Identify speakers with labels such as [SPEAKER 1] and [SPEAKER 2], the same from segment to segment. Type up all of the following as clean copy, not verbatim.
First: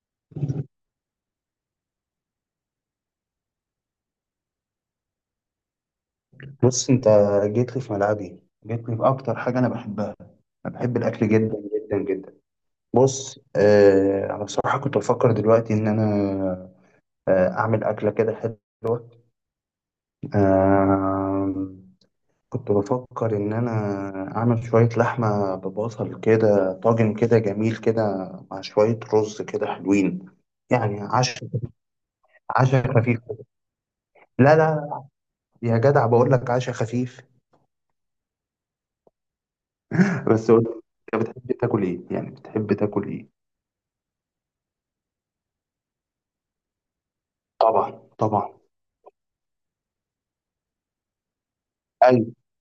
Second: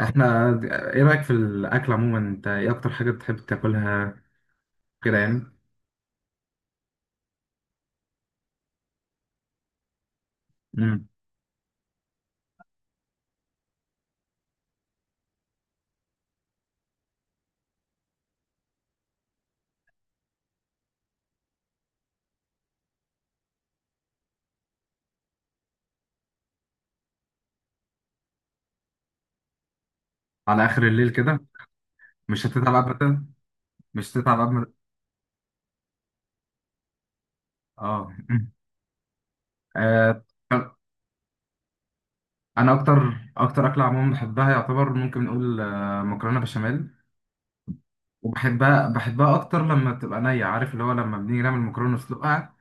[SPEAKER 1] احنا ايه رأيك في الاكل عموما؟ انت ايه اكتر حاجة بتحب تاكلها كده يعني؟
[SPEAKER 2] بص انت، جيت لي في ملعبي. جيت لي في اكتر حاجه انا بحبها. انا بحب
[SPEAKER 1] امم
[SPEAKER 2] الاكل جدا، جدا جدا. بص انا بصراحه كنت بفكر دلوقتي ان انا اعمل اكله كده حلوه. آه كنت بفكر ان انا اعمل شويه لحمه ببصل كده، طاجن كده جميل كده، مع شويه رز كده حلوين.
[SPEAKER 1] على اخر
[SPEAKER 2] يعني
[SPEAKER 1] الليل كده.
[SPEAKER 2] عشاء
[SPEAKER 1] مش هتتعب
[SPEAKER 2] عشاء خفيف.
[SPEAKER 1] ابدا. مش هتتعب
[SPEAKER 2] لا
[SPEAKER 1] ابدا.
[SPEAKER 2] لا، يا جدع بقول لك عشاء خفيف.
[SPEAKER 1] اه. آه،
[SPEAKER 2] بس قول لي، انت بتحب تاكل ايه؟ يعني بتحب
[SPEAKER 1] انا
[SPEAKER 2] تاكل
[SPEAKER 1] اكتر
[SPEAKER 2] ايه؟
[SPEAKER 1] اكتر اكله عموما بحبها، يعتبر ممكن نقول مكرونه بشاميل،
[SPEAKER 2] طبعا، طبعا.
[SPEAKER 1] وبحبها اكتر لما بتبقى نيه. عارف اللي هو لما بنيجي نعمل مكرونه
[SPEAKER 2] ايوه.
[SPEAKER 1] نسلقها،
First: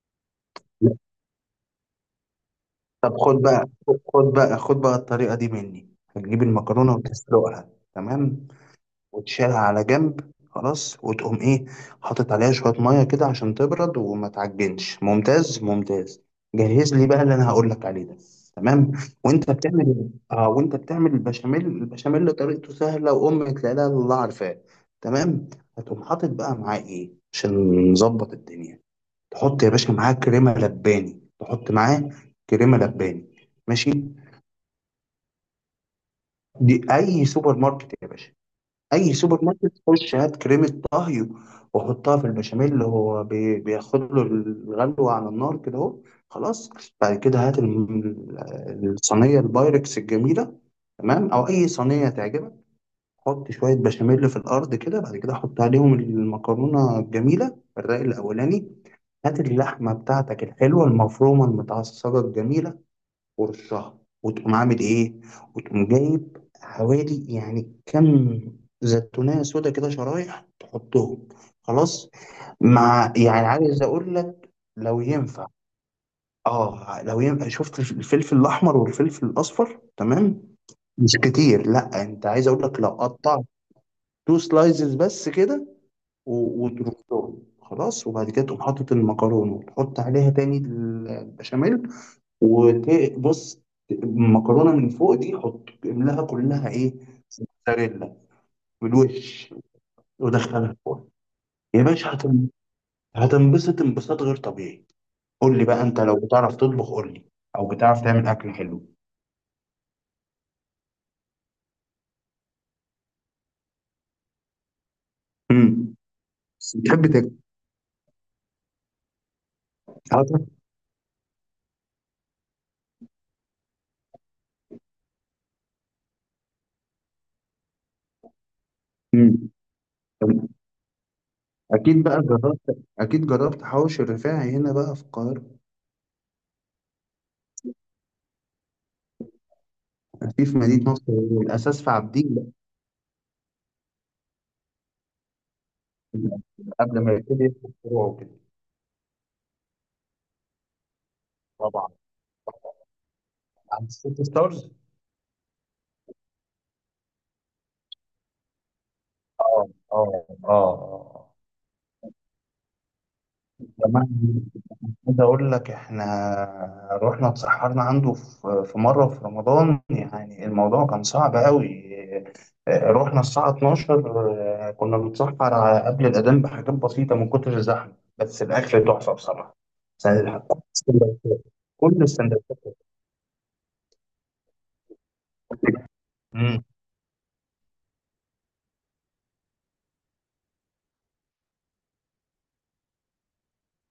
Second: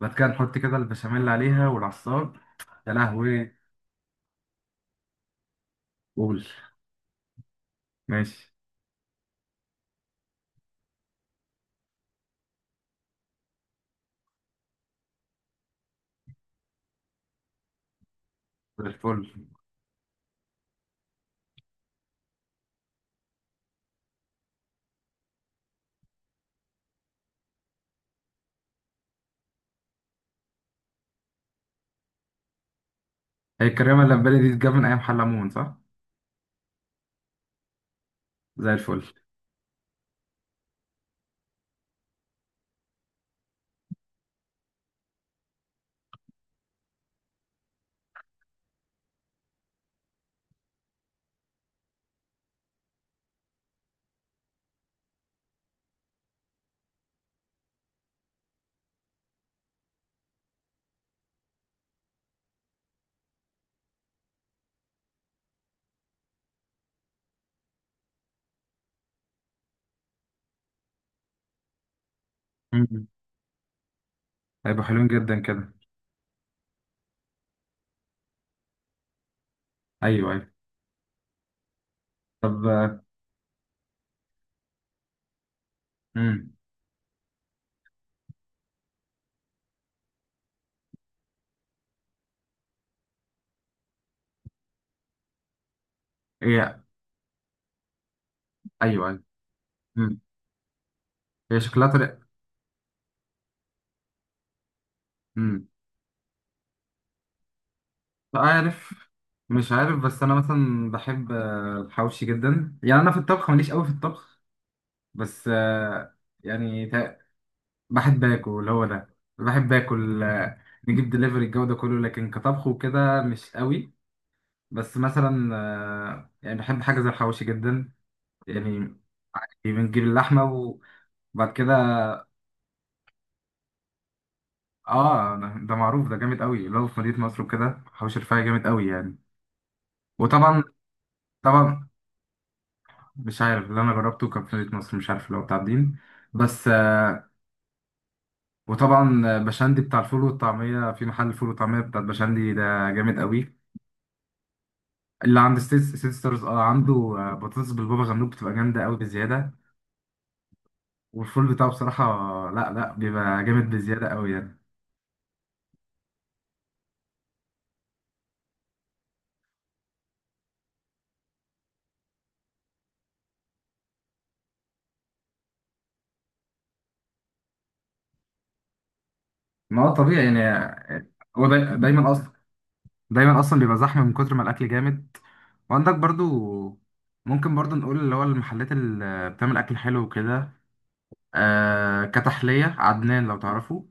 [SPEAKER 1] بعد كده نحط كده
[SPEAKER 2] لا.
[SPEAKER 1] البشاميل عليها والعصار. يا
[SPEAKER 2] طب خد
[SPEAKER 1] لهوي.
[SPEAKER 2] بقى، خد بقى خد بقى الطريقه دي مني. هتجيب
[SPEAKER 1] قول.
[SPEAKER 2] المكرونه وتسلقها. تمام.
[SPEAKER 1] ماشي.
[SPEAKER 2] وتشيلها على جنب خلاص، وتقوم ايه؟ حاطط عليها شويه ميه كده عشان تبرد وما تعجنش. ممتاز، ممتاز. جهز لي بقى اللي انا هقول لك عليه ده.
[SPEAKER 1] زي
[SPEAKER 2] تمام.
[SPEAKER 1] الفل.
[SPEAKER 2] وانت بتعمل إيه؟ اه، وانت بتعمل البشاميل. البشاميل طريقته سهله، وامك لا اله الا الله عارفاه. تمام. هتقوم حاطط بقى معاه ايه عشان نظبط الدنيا؟ تحط يا باشا معاه كريمه لباني، تحط معاه كريمه لباني.
[SPEAKER 1] هي
[SPEAKER 2] ماشي.
[SPEAKER 1] الكريمه اللي في بالي دي اتجاب من ايام حلمون صح؟
[SPEAKER 2] دي اي سوبر ماركت يا باشا.
[SPEAKER 1] زي الفل.
[SPEAKER 2] اي سوبر ماركت، خش هات كريمه طهي وحطها في البشاميل اللي هو بياخد له الغلوه على النار كده اهو. خلاص. بعد كده هات الصينيه البايركس الجميله. تمام، او اي صينيه تعجبك. حط شوية بشاميل في الأرض كده، بعد كده حط عليهم المكرونة الجميلة، الرق الأولاني. هات اللحمة بتاعتك الحلوة المفرومة المتعصجة الجميلة ورشها، وتقوم عامل إيه؟ وتقوم جايب حوالي يعني كم زيتونية سودا كده شرايح تحطهم. خلاص. مع، يعني عايز أقول لك
[SPEAKER 1] هيبقوا
[SPEAKER 2] لو
[SPEAKER 1] حلوين جدا
[SPEAKER 2] ينفع،
[SPEAKER 1] كده.
[SPEAKER 2] لو ينفع شفت الفلفل الأحمر والفلفل الأصفر؟
[SPEAKER 1] ايوه
[SPEAKER 2] تمام.
[SPEAKER 1] ايوه.
[SPEAKER 2] مش كتير، لا، أنت عايز
[SPEAKER 1] طب.
[SPEAKER 2] أقول لك لو قطعت تو سلايزز بس كده
[SPEAKER 1] امم.
[SPEAKER 2] وترصهم، خلاص. وبعد كده تقوم حاطط المكرونه وتحط عليها تاني البشاميل. وبص، المكرونه من فوق دي حط املاها
[SPEAKER 1] ايه
[SPEAKER 2] كلها
[SPEAKER 1] ايوه
[SPEAKER 2] ايه؟ موتزاريلا
[SPEAKER 1] ايوه.
[SPEAKER 2] بالوش.
[SPEAKER 1] امم.
[SPEAKER 2] ودخلها الفرن
[SPEAKER 1] هي
[SPEAKER 2] يا
[SPEAKER 1] شكلها
[SPEAKER 2] باشا،
[SPEAKER 1] طريقة.
[SPEAKER 2] هتنبسط انبساط غير طبيعي. قول لي
[SPEAKER 1] امم.
[SPEAKER 2] بقى انت لو بتعرف تطبخ قول لي، او بتعرف تعمل اكل حلو.
[SPEAKER 1] عارف، مش عارف. بس انا مثلا بحب الحواوشي جدا. يعني انا في الطبخ ماليش قوي في الطبخ. بس
[SPEAKER 2] امم بتحب
[SPEAKER 1] يعني تا-
[SPEAKER 2] تاكل؟
[SPEAKER 1] بحب اكل، هو ده، بحب اكل.
[SPEAKER 2] حاضر؟
[SPEAKER 1] نجيب دليفري الجو ده كله، لكن كطبخ وكده مش قوي. بس مثلا يعني بحب حاجه زي الحواوشي جدا يعني.
[SPEAKER 2] امم
[SPEAKER 1] بنجيب اللحمه و... بعد كده.
[SPEAKER 2] اكيد بقى جربت، اكيد جربت حوش الرفاعي هنا بقى في
[SPEAKER 1] اه،
[SPEAKER 2] القاهره.
[SPEAKER 1] ده معروف، ده جامد قوي. اللي هو في مدينة نصر وكده، حوش الرفاعي جامد قوي يعني.
[SPEAKER 2] في
[SPEAKER 1] وطبعا
[SPEAKER 2] مدينة نصر. الأساس
[SPEAKER 1] طبعا.
[SPEAKER 2] في عابدين.
[SPEAKER 1] مش عارف، اللي انا جربته كان في مدينة نصر، مش عارف اللي هو بتاع الدين.
[SPEAKER 2] لا،
[SPEAKER 1] بس
[SPEAKER 2] قبل ما
[SPEAKER 1] آه.
[SPEAKER 2] يبتدي يفتح فروع وكده.
[SPEAKER 1] وطبعا بشندي، بتاع الفول والطعمية، في محل فول وطعمية
[SPEAKER 2] طبعا.
[SPEAKER 1] بتاع بشندي ده، جامد قوي.
[SPEAKER 2] عند سيتي ستارز.
[SPEAKER 1] اللي عند ستيت ستارز. اه عنده بطاطس بالبابا غنوج بتبقى جامدة قوي بزيادة.
[SPEAKER 2] اه اه اه، آه.
[SPEAKER 1] والفول بتاعه بصراحة، لا لا، بيبقى جامد
[SPEAKER 2] كمان
[SPEAKER 1] بزيادة قوي يعني.
[SPEAKER 2] عايز أقول لك، إحنا رحنا اتسحرنا عنده في مرة في رمضان يعني، الموضوع كان صعب أوي. رحنا الساعة 12، كنا بنتسحر على قبل الأذان بحاجات بسيطة من كتر الزحمة. بس الأكل تحفة بصراحة.
[SPEAKER 1] ما هو طبيعي يعني.
[SPEAKER 2] سندوتشات- كل
[SPEAKER 1] دايما اصلا،
[SPEAKER 2] السندوتشات.
[SPEAKER 1] دايما اصلا بيبقى زحمه من كتر ما الاكل جامد. وعندك
[SPEAKER 2] مم.
[SPEAKER 1] برضو، ممكن برضو نقول اللي هو المحلات اللي بتعمل اكل حلو وكده، آه كتحليه عدنان لو تعرفه.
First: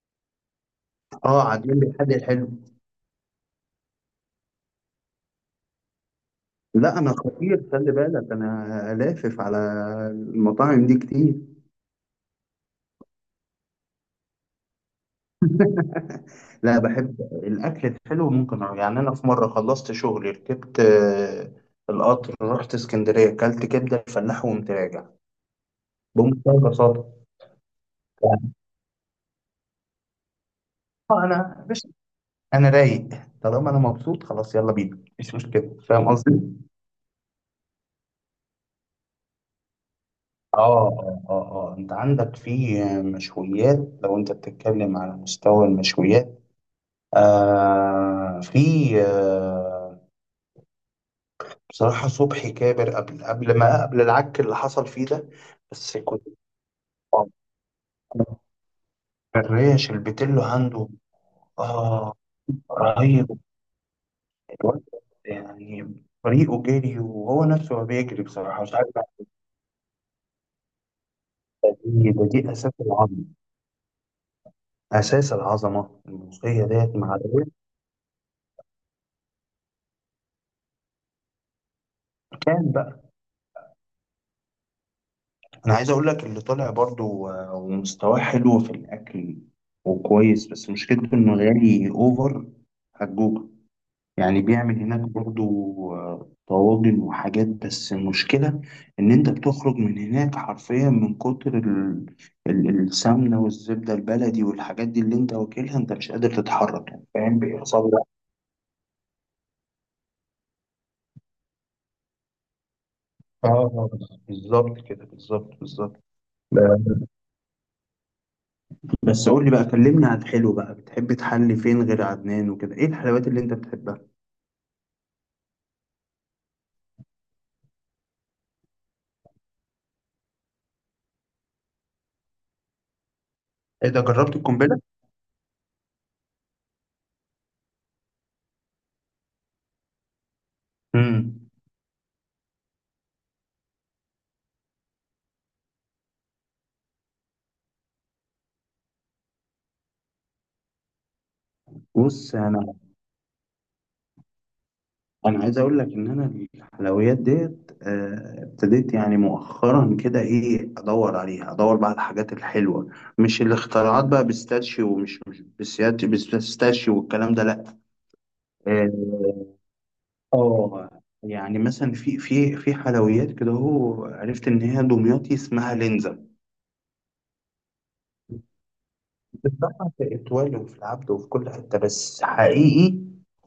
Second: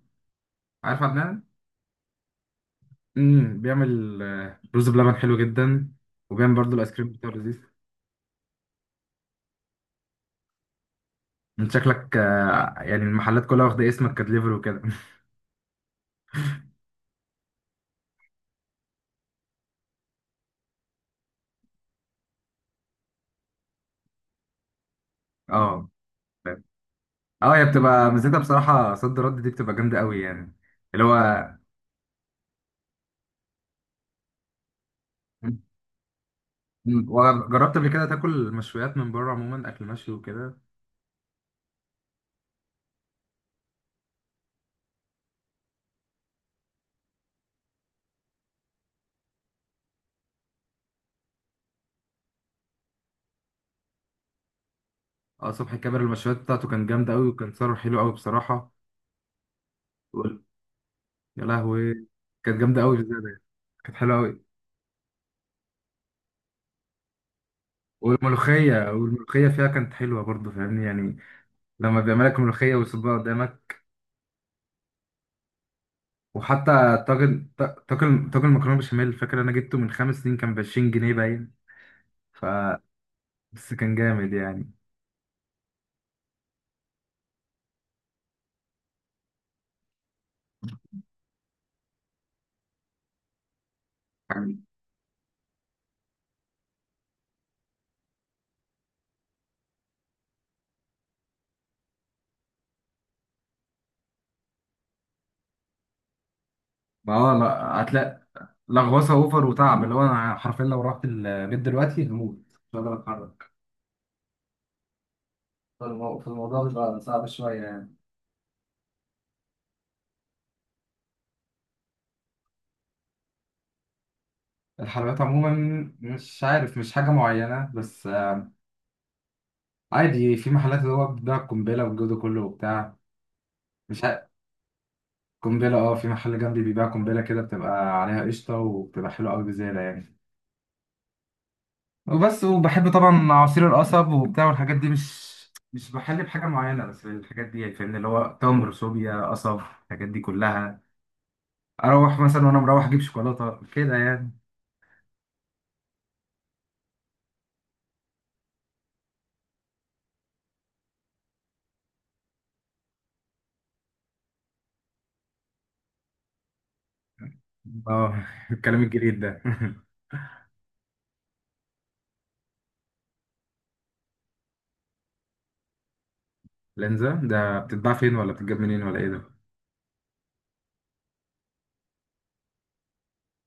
[SPEAKER 1] عارف عدنان.
[SPEAKER 2] اه، عاملين لي حل حلو.
[SPEAKER 1] امم. بيعمل رز بلبن حلو جدا، وبيعمل برضو الايس
[SPEAKER 2] لا
[SPEAKER 1] كريم
[SPEAKER 2] انا
[SPEAKER 1] بتاعه لذيذ.
[SPEAKER 2] خطير، خلي بالك انا لافف على المطاعم دي كتير.
[SPEAKER 1] انت شكلك آه يعني المحلات كلها واخده اسمك كدليفري وكده
[SPEAKER 2] لا، بحب الاكل الحلو ممكن أروح. يعني انا في مره خلصت شغلي، ركبت القطر، رحت اسكندريه، اكلت كبده الفلاح وقمت راجع
[SPEAKER 1] اه
[SPEAKER 2] بمنتهى البساطه.
[SPEAKER 1] اه. هي بتبقى ميزتها
[SPEAKER 2] يعني
[SPEAKER 1] بصراحه صد رد، دي بتبقى جامده قوي يعني، اللي هو.
[SPEAKER 2] انا بس، انا رايق. طالما انا مبسوط خلاص يلا بينا، مش مشكله، فاهم قصدي؟
[SPEAKER 1] مم. وجربت قبل كده تاكل مشويات من بره عموما، اكل مشوي وكده؟
[SPEAKER 2] اه اه اه، آه. انت عندك في مشويات. لو انت بتتكلم على مستوى المشويات، في آه بصراحة صبحي كابر، قبل قبل ما قبل العك اللي حصل فيه ده.
[SPEAKER 1] اه صبحي
[SPEAKER 2] بس
[SPEAKER 1] كاميرا،
[SPEAKER 2] كنت،
[SPEAKER 1] المشويات بتاعته كان جامدة أوي،
[SPEAKER 2] آه،
[SPEAKER 1] وكان سعره حلو أوي بصراحة.
[SPEAKER 2] الريش البتلو
[SPEAKER 1] وال-
[SPEAKER 2] عنده
[SPEAKER 1] يا لهوي.
[SPEAKER 2] آه
[SPEAKER 1] كانت جامدة أوي بزيادة
[SPEAKER 2] رهيب.
[SPEAKER 1] يعني. كانت حلوة أوي.
[SPEAKER 2] الواد يعني، طريقه جري وهو نفسه ما بيجري بصراحة، مش عارف.
[SPEAKER 1] والملوخية، والملوخية فيها كانت حلوة برضه، فاهمني يعني؟ لما
[SPEAKER 2] دي
[SPEAKER 1] بيعملك
[SPEAKER 2] أساس
[SPEAKER 1] ملوخية ويصبها
[SPEAKER 2] العظمة.
[SPEAKER 1] قدامك.
[SPEAKER 2] أساس العظمة الموسيقية ديت
[SPEAKER 1] وحتى
[SPEAKER 2] مع
[SPEAKER 1] طاجن
[SPEAKER 2] الريش.
[SPEAKER 1] طاجن مكرونة بشاميل، فاكر أنا جبته من خمس سنين كان ب 20 جنيه باين. ف
[SPEAKER 2] كان بقى.
[SPEAKER 1] بس كان جامد يعني.
[SPEAKER 2] أنا عايز أقول لك، اللي طالع برضو ومستواه حلو في الأكل وكويس، بس مشكلته إنه غالي أوفر. هتجوع. يعني بيعمل هناك برضو طواجن وحاجات، بس المشكلة إن أنت بتخرج من هناك حرفيا من كتر السمنة والزبدة البلدي والحاجات دي اللي أنت واكلها، أنت مش قادر تتحرك يعني،
[SPEAKER 1] ما هو
[SPEAKER 2] فاهم
[SPEAKER 1] لا،
[SPEAKER 2] بيحصل لك؟
[SPEAKER 1] هتلاقي لغوصه اوفر وتعب. اللي هو انا حرفيا لو رحت البيت دلوقتي هموت، مش هقدر
[SPEAKER 2] اه،
[SPEAKER 1] اتحرك.
[SPEAKER 2] بالظبط كده، بالظبط، بالظبط.
[SPEAKER 1] فالموضوع
[SPEAKER 2] لا،
[SPEAKER 1] بيبقى صعب شويه.
[SPEAKER 2] بس قول لي بقى، كلمني عن الحلو بقى، بتحب تحلي فين غير عدنان وكده؟ إيه الحلويات اللي أنت بتحبها؟
[SPEAKER 1] الحلويات عموما مش عارف، مش حاجة معينة، بس عادي في محلات اللي هو بتبيع قنبلة والجو ده كله وبتاع.
[SPEAKER 2] إيه ده
[SPEAKER 1] مش عارف.
[SPEAKER 2] جربت القنبلة؟
[SPEAKER 1] قنبلة، اه في محل جنبي بيبيع قنبلة كده، بتبقى عليها قشطة وبتبقى حلوة أوي بزيادة يعني.
[SPEAKER 2] امم.
[SPEAKER 1] وبس. وبحب طبعا عصير القصب وبتاع، والحاجات دي. مش بحل بحاجة معينة، بس الحاجات دي، يعني فاهمني اللي هو تمر، صوبيا، قصب، الحاجات دي كلها. أروح
[SPEAKER 2] بص
[SPEAKER 1] مثلا وأنا
[SPEAKER 2] أنا،
[SPEAKER 1] مروح أجيب شوكولاتة كده يعني.
[SPEAKER 2] انا عايز اقول لك ان انا الحلويات ديت ابتديت يعني مؤخرا كده ايه ادور عليها، ادور بقى على الحاجات الحلوه. مش الاختراعات بقى بيستاشيو، ومش مش بيستاشيو والكلام ده، لا.
[SPEAKER 1] اه الكلام
[SPEAKER 2] اه
[SPEAKER 1] الجديد ده
[SPEAKER 2] يعني مثلا في حلويات كده، هو عرفت ان هي دمياطي اسمها لينزا.
[SPEAKER 1] لانزا ده بتتباع فين، ولا بتتجاب منين، ولا ايه؟
[SPEAKER 2] بتتباع في اتوال وفي العبد وفي كل حته، بس حقيقي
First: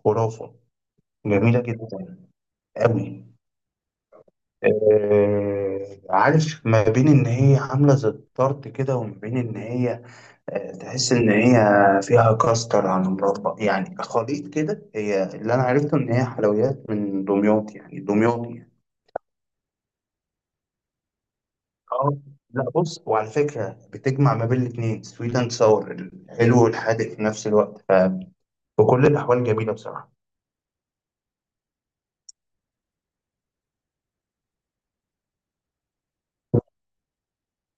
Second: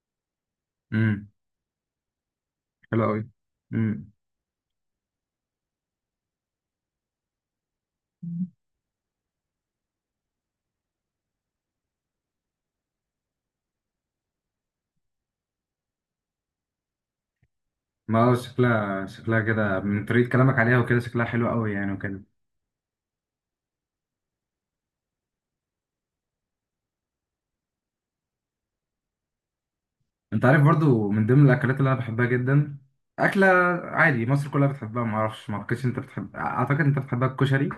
[SPEAKER 2] خرافه،
[SPEAKER 1] ده؟
[SPEAKER 2] جميله جدا
[SPEAKER 1] حلو قوي.
[SPEAKER 2] قوي.
[SPEAKER 1] امم.
[SPEAKER 2] عارف، ما بين ان هي عامله زي الطرد كده، وما بين ان هي تحس ان هي فيها كاستر على مربى، يعني خليط كده. هي اللي انا عرفته ان هي حلويات من دمياط يعني،
[SPEAKER 1] ما هو
[SPEAKER 2] دمياطي يعني.
[SPEAKER 1] شكلها، شكلها كده من طريقة كلامك عليها وكده شكلها حلو قوي يعني
[SPEAKER 2] اه.
[SPEAKER 1] وكده.
[SPEAKER 2] لا بص، وعلى فكره بتجمع ما بين الاثنين، سويت اند ساور، الحلو والحادق في نفس الوقت. فبكل الاحوال جميله بصراحه.
[SPEAKER 1] انت عارف برضو من ضمن الاكلات اللي انا بحبها جدا، اكلة عادي مصر كلها بتحبها، ما اعرفش، ما اعتقدش انت بتحب، اعتقد انت بتحبها، الكشري.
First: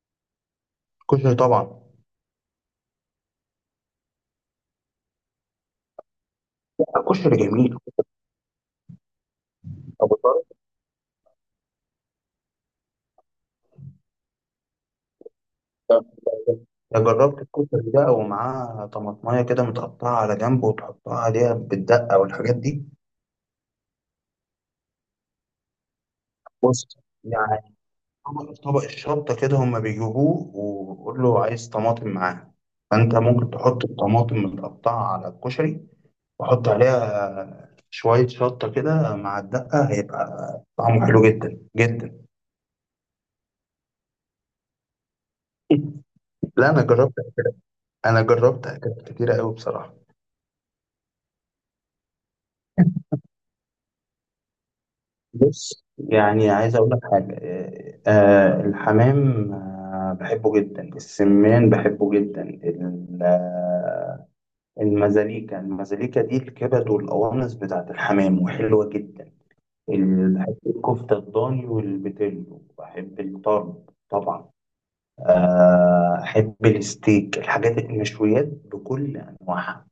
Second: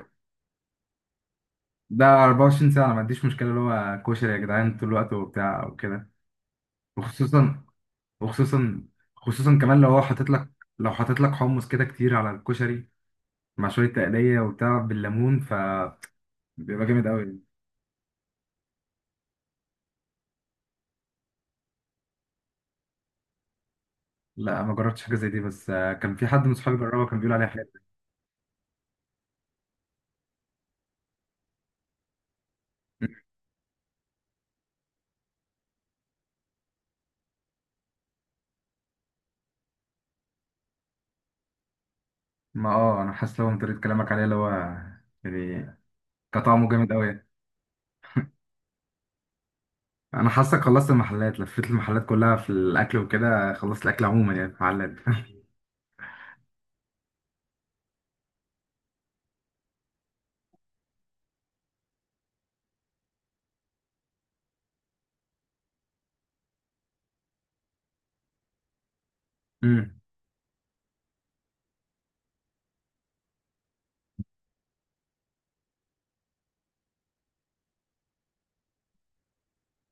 [SPEAKER 2] كشري طبعا.
[SPEAKER 1] ده 24 ساعة انا ما عنديش مشكلة اللي هو كشري يا جدعان طول الوقت وبتاع وكده.
[SPEAKER 2] كشري
[SPEAKER 1] وخصوصا،
[SPEAKER 2] جميل.
[SPEAKER 1] وخصوصا خصوصا كمان لو هو حاطط لك، لو حاطط لك حمص كده كتير على الكشري، مع شوية تقلية وبتاع بالليمون، فبيبقى
[SPEAKER 2] ده
[SPEAKER 1] جامد قوي.
[SPEAKER 2] جربت الكشري بقى ومعاه طماطمايه كده متقطعه على جنب وتحطها عليها بالدقه والحاجات دي؟
[SPEAKER 1] لا، ما جربتش حاجه زي دي، بس كان في حد من صحابي
[SPEAKER 2] بص،
[SPEAKER 1] جربها، كان بيقول عليها حلو.
[SPEAKER 2] يعني، طبق الشطه كده هما بيجيبوه، وقول له عايز طماطم معاه، فانت ممكن تحط الطماطم متقطعه على الكشري، وحط عليها شويه شطه كده مع الدقه، هيبقى طعمه حلو جدا، جدا.
[SPEAKER 1] ما اه انا حاسس لو من طريقه كلامك عليه اللي هو يعني كطعمه
[SPEAKER 2] لا انا
[SPEAKER 1] جامد
[SPEAKER 2] جربت،
[SPEAKER 1] قوي.
[SPEAKER 2] انا جربت اكلات كتيره قوي بصراحه.
[SPEAKER 1] انا حاسك خلصت المحلات، لفيت المحلات كلها في الاكل وكده، خلصت الاكل عموما يعني في المحلات
[SPEAKER 2] بص، يعني عايز اقول لك حاجه، الحمام بحبه جدا، السمان بحبه جدا، المزاليكا. المزاليكا دي الكبد والقوانص بتاعت الحمام، وحلوه جدا.
[SPEAKER 1] أمم.
[SPEAKER 2] بحب الكفته الضاني والبتلو، بحب الطرب طبعا. احب الستيك، الحاجات المشويات بكل انواعها،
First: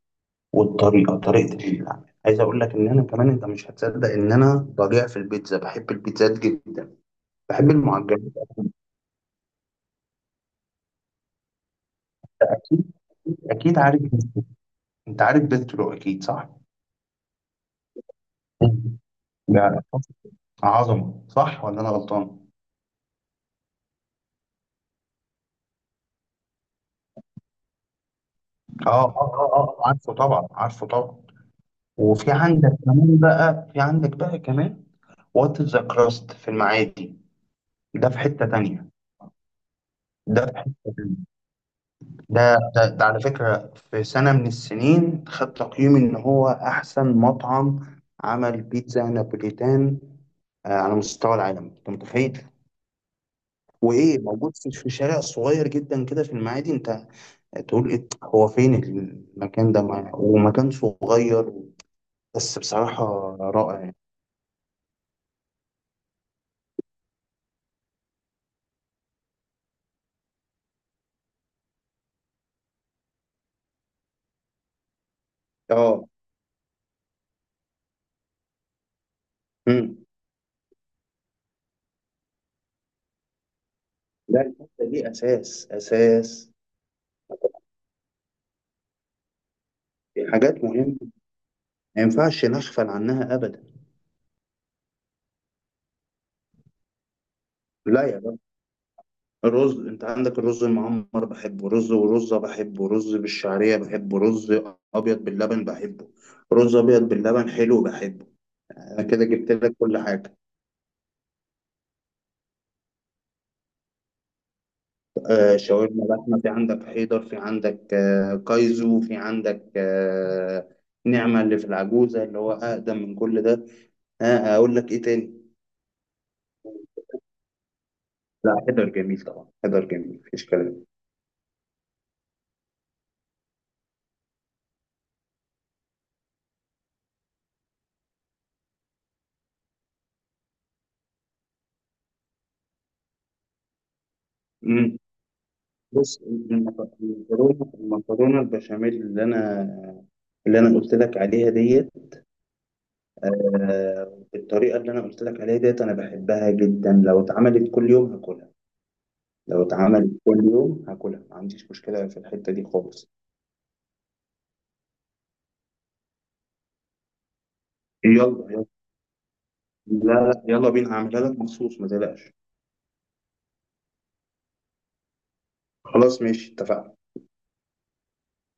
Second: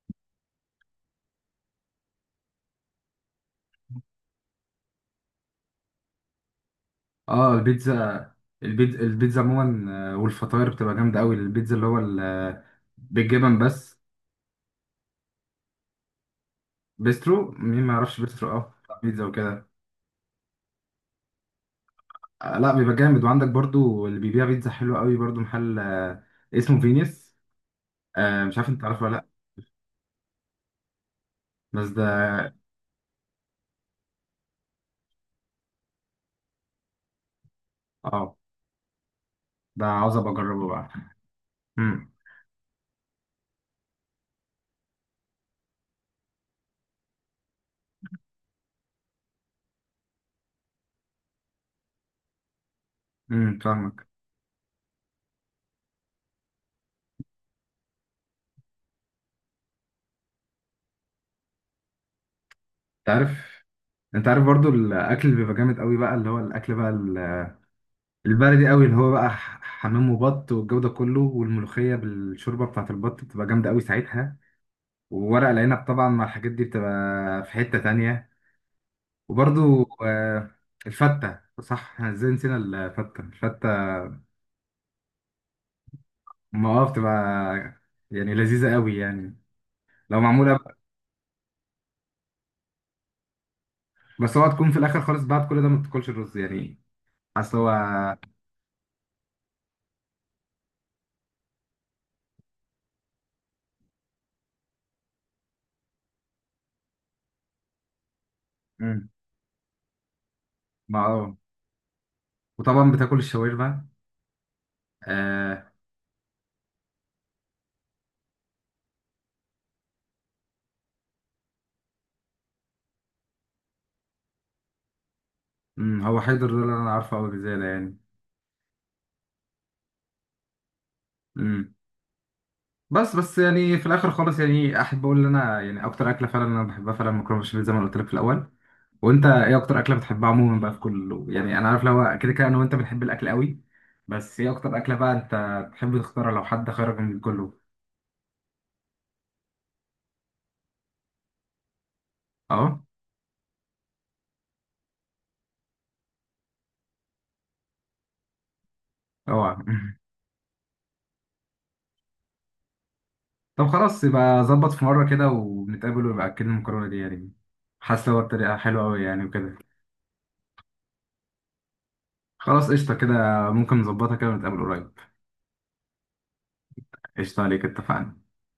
[SPEAKER 2] والطريقه، طريقه العمل. عايز اقول لك ان انا كمان، انت مش هتصدق ان انا بضيع في البيتزا، بحب البيتزا جدا،
[SPEAKER 1] اه
[SPEAKER 2] بحب المعجنات.
[SPEAKER 1] البيتزا. البيتزا، البيتزا عموما والفطاير بتبقى جامده قوي. البيتزا اللي هو
[SPEAKER 2] اكيد.
[SPEAKER 1] بالجبن
[SPEAKER 2] اكيد
[SPEAKER 1] بس.
[SPEAKER 2] عارف. انت عارف بيسترو اكيد صح؟
[SPEAKER 1] بيسترو، مين ما يعرفش بيسترو؟ اه،
[SPEAKER 2] مم.
[SPEAKER 1] بيتزا وكده.
[SPEAKER 2] ده عظمه صح ولا انا غلطان؟
[SPEAKER 1] لا بيبقى جامد. وعندك برضو اللي بيبيع بيتزا حلوه قوي برضو، محل اسمه فينيس. آه مش عارف انت
[SPEAKER 2] اه
[SPEAKER 1] عارفه ولا لا.
[SPEAKER 2] اه اه اه، عارفه طبعا، عارفه طبعا.
[SPEAKER 1] بس ده.
[SPEAKER 2] وفي عندك كمان بقى، في عندك بقى كمان وات ذا كراست في المعادي، ده في
[SPEAKER 1] اه
[SPEAKER 2] حته تانية،
[SPEAKER 1] ده عاوز ابقى
[SPEAKER 2] ده في
[SPEAKER 1] اجربه
[SPEAKER 2] حته
[SPEAKER 1] بقى.
[SPEAKER 2] تانية.
[SPEAKER 1] امم.
[SPEAKER 2] ده ده على فكره في سنه من السنين خد تقييم ان هو احسن مطعم عمل بيتزا نابوليتان على مستوى العالم، انت متخيل؟
[SPEAKER 1] فاهمك.
[SPEAKER 2] وايه موجود في شارع صغير جدا كده في المعادي. انت تقول إيه، هو فين المكان ده ومكان صغير، بس بصراحة
[SPEAKER 1] انت عارف.
[SPEAKER 2] رائع يعني.
[SPEAKER 1] انت عارف برضو الاكل اللي بيبقى جامد قوي بقى، اللي هو الاكل بقى البلدي قوي، اللي هو بقى حمام وبط والجو ده كله، والملوخيه بالشوربه بتاعت البط بتبقى جامده قوي ساعتها. وورق العنب
[SPEAKER 2] اه.
[SPEAKER 1] طبعا مع الحاجات دي بتبقى في حته تانية. وبرضو
[SPEAKER 2] امم.
[SPEAKER 1] آه الفته، صح؟ احنا ازاي نسينا الفته؟ الفته
[SPEAKER 2] لا الحته دي اساس، اساس.
[SPEAKER 1] ما اه بتبقى يعني لذيذه قوي يعني، لو
[SPEAKER 2] دي
[SPEAKER 1] معموله.
[SPEAKER 2] حاجات مهمة ما ينفعش نغفل عنها ابدا.
[SPEAKER 1] بس هو تكون في الاخر خالص بعد كل ده ما بتاكلش الرز يعني، اصل هو.
[SPEAKER 2] لا يا بابا، الرز، انت عندك الرز المعمر بحبه، رز ورزة بحبه، رز بالشعرية بحبه، رز ابيض باللبن بحبه. رز ابيض باللبن حلو بحبه. انا
[SPEAKER 1] مم.
[SPEAKER 2] كده جبت لك كل حاجة.
[SPEAKER 1] ما اه. وطبعا بتاكل الشاورما. آه.
[SPEAKER 2] شاورما لحمة، في عندك حيدر، في عندك كايزو، في عندك نعمة اللي في العجوزة اللي هو أقدم من كل ده. أقول لك إيه تاني؟
[SPEAKER 1] أمم، هو حيدر ده اللي انا عارفه قوي بزياده يعني.
[SPEAKER 2] لا، حيدر جميل طبعا، حيدر جميل مفيش كلام.
[SPEAKER 1] امم. بس بس يعني في الاخر خالص، يعني احب اقول ان انا يعني اكتر اكله فعلا انا بحبها فعلا مكرونه بشاميل، زي ما أنا قلت لك في الاول. وانت ايه اكتر اكله بتحبها عموما بقى في كله؟ يعني انا عارف لو كده انا وانت بنحب الاكل قوي، بس ايه اكتر اكله
[SPEAKER 2] مم.
[SPEAKER 1] بقى انت تحب
[SPEAKER 2] بص
[SPEAKER 1] تختارها لو حد
[SPEAKER 2] المك-
[SPEAKER 1] خيرك من كله؟
[SPEAKER 2] المكرونة المكرونة البشاميل اللي أنا قلت لك عليها ديت،
[SPEAKER 1] اه
[SPEAKER 2] بالطريقة اللي أنا قلت لك عليها ديت أنا بحبها جدا، لو اتعملت كل يوم هاكلها.
[SPEAKER 1] اوعى
[SPEAKER 2] لو اتعملت كل يوم هاكلها ما عنديش مشكلة في الحتة دي خالص.
[SPEAKER 1] طب خلاص، يبقى ظبط في مرة كده ونتقابل ويبقى أكلنا المكرونة دي يعني. حاسس هو الطريقة
[SPEAKER 2] يلا،
[SPEAKER 1] حلوة أوي يعني وكده.
[SPEAKER 2] لا لا، يلا بينا هعملها لك مخصوص، ما تقلقش.
[SPEAKER 1] خلاص قشطة كده. ممكن نظبطها كده ونتقابل قريب.
[SPEAKER 2] خلاص ماشي، اتفقنا.
[SPEAKER 1] قشطة عليك، اتفقنا.